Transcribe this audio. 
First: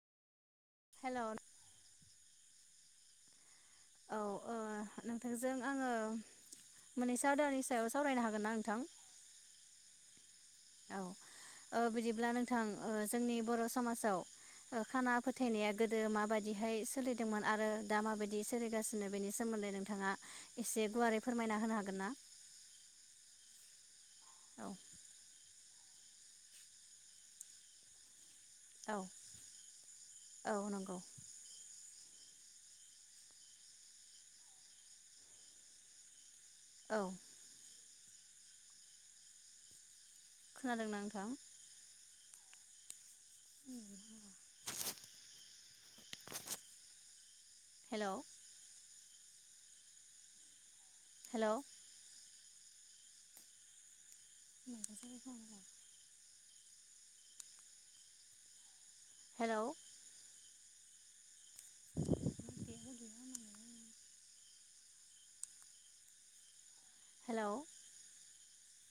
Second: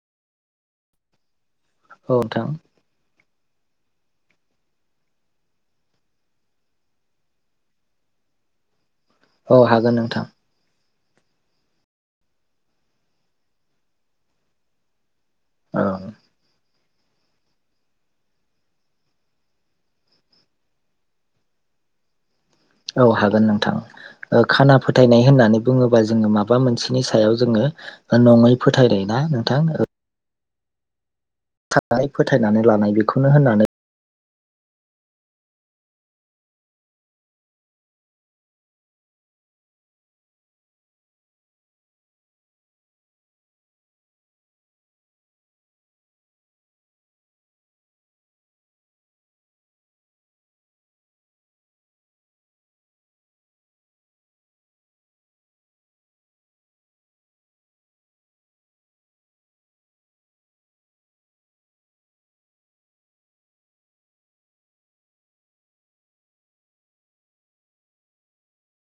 हेल' औ नोंथां औ औ नोंथांजों आङो मोननैसो आवदानि सायाव सावरायनो हागोन ना नोंथां? औ हागोन नोंथां। औ ओ बिदिब्ला नोंथां ओ जोंनि बर' समाजाव ओ खाना फोथायनाया औ गोदो माबादिहाय सोलिदोंमोन आरो दा माबायदि सोलिगासिनो बेनि सोमोन्दै नोंथाङा एसे गुवारै फोरमायना होनो हागोन ना? औ हागोन नोंथां। ओ औ खाना फोथायनाय होननानै बुङोब्ला जोंङो माबा मोनसेनि सायाव जोंङो नङै औ फोथायनाय ना नोंथां औ नंगौ [unintelligible] फोथायनानै लानाय बेखौनो होननानै औ। खोनादोंना नोंथां? हेल' हेल' [inaudible] हेल' [inaudible] हेल'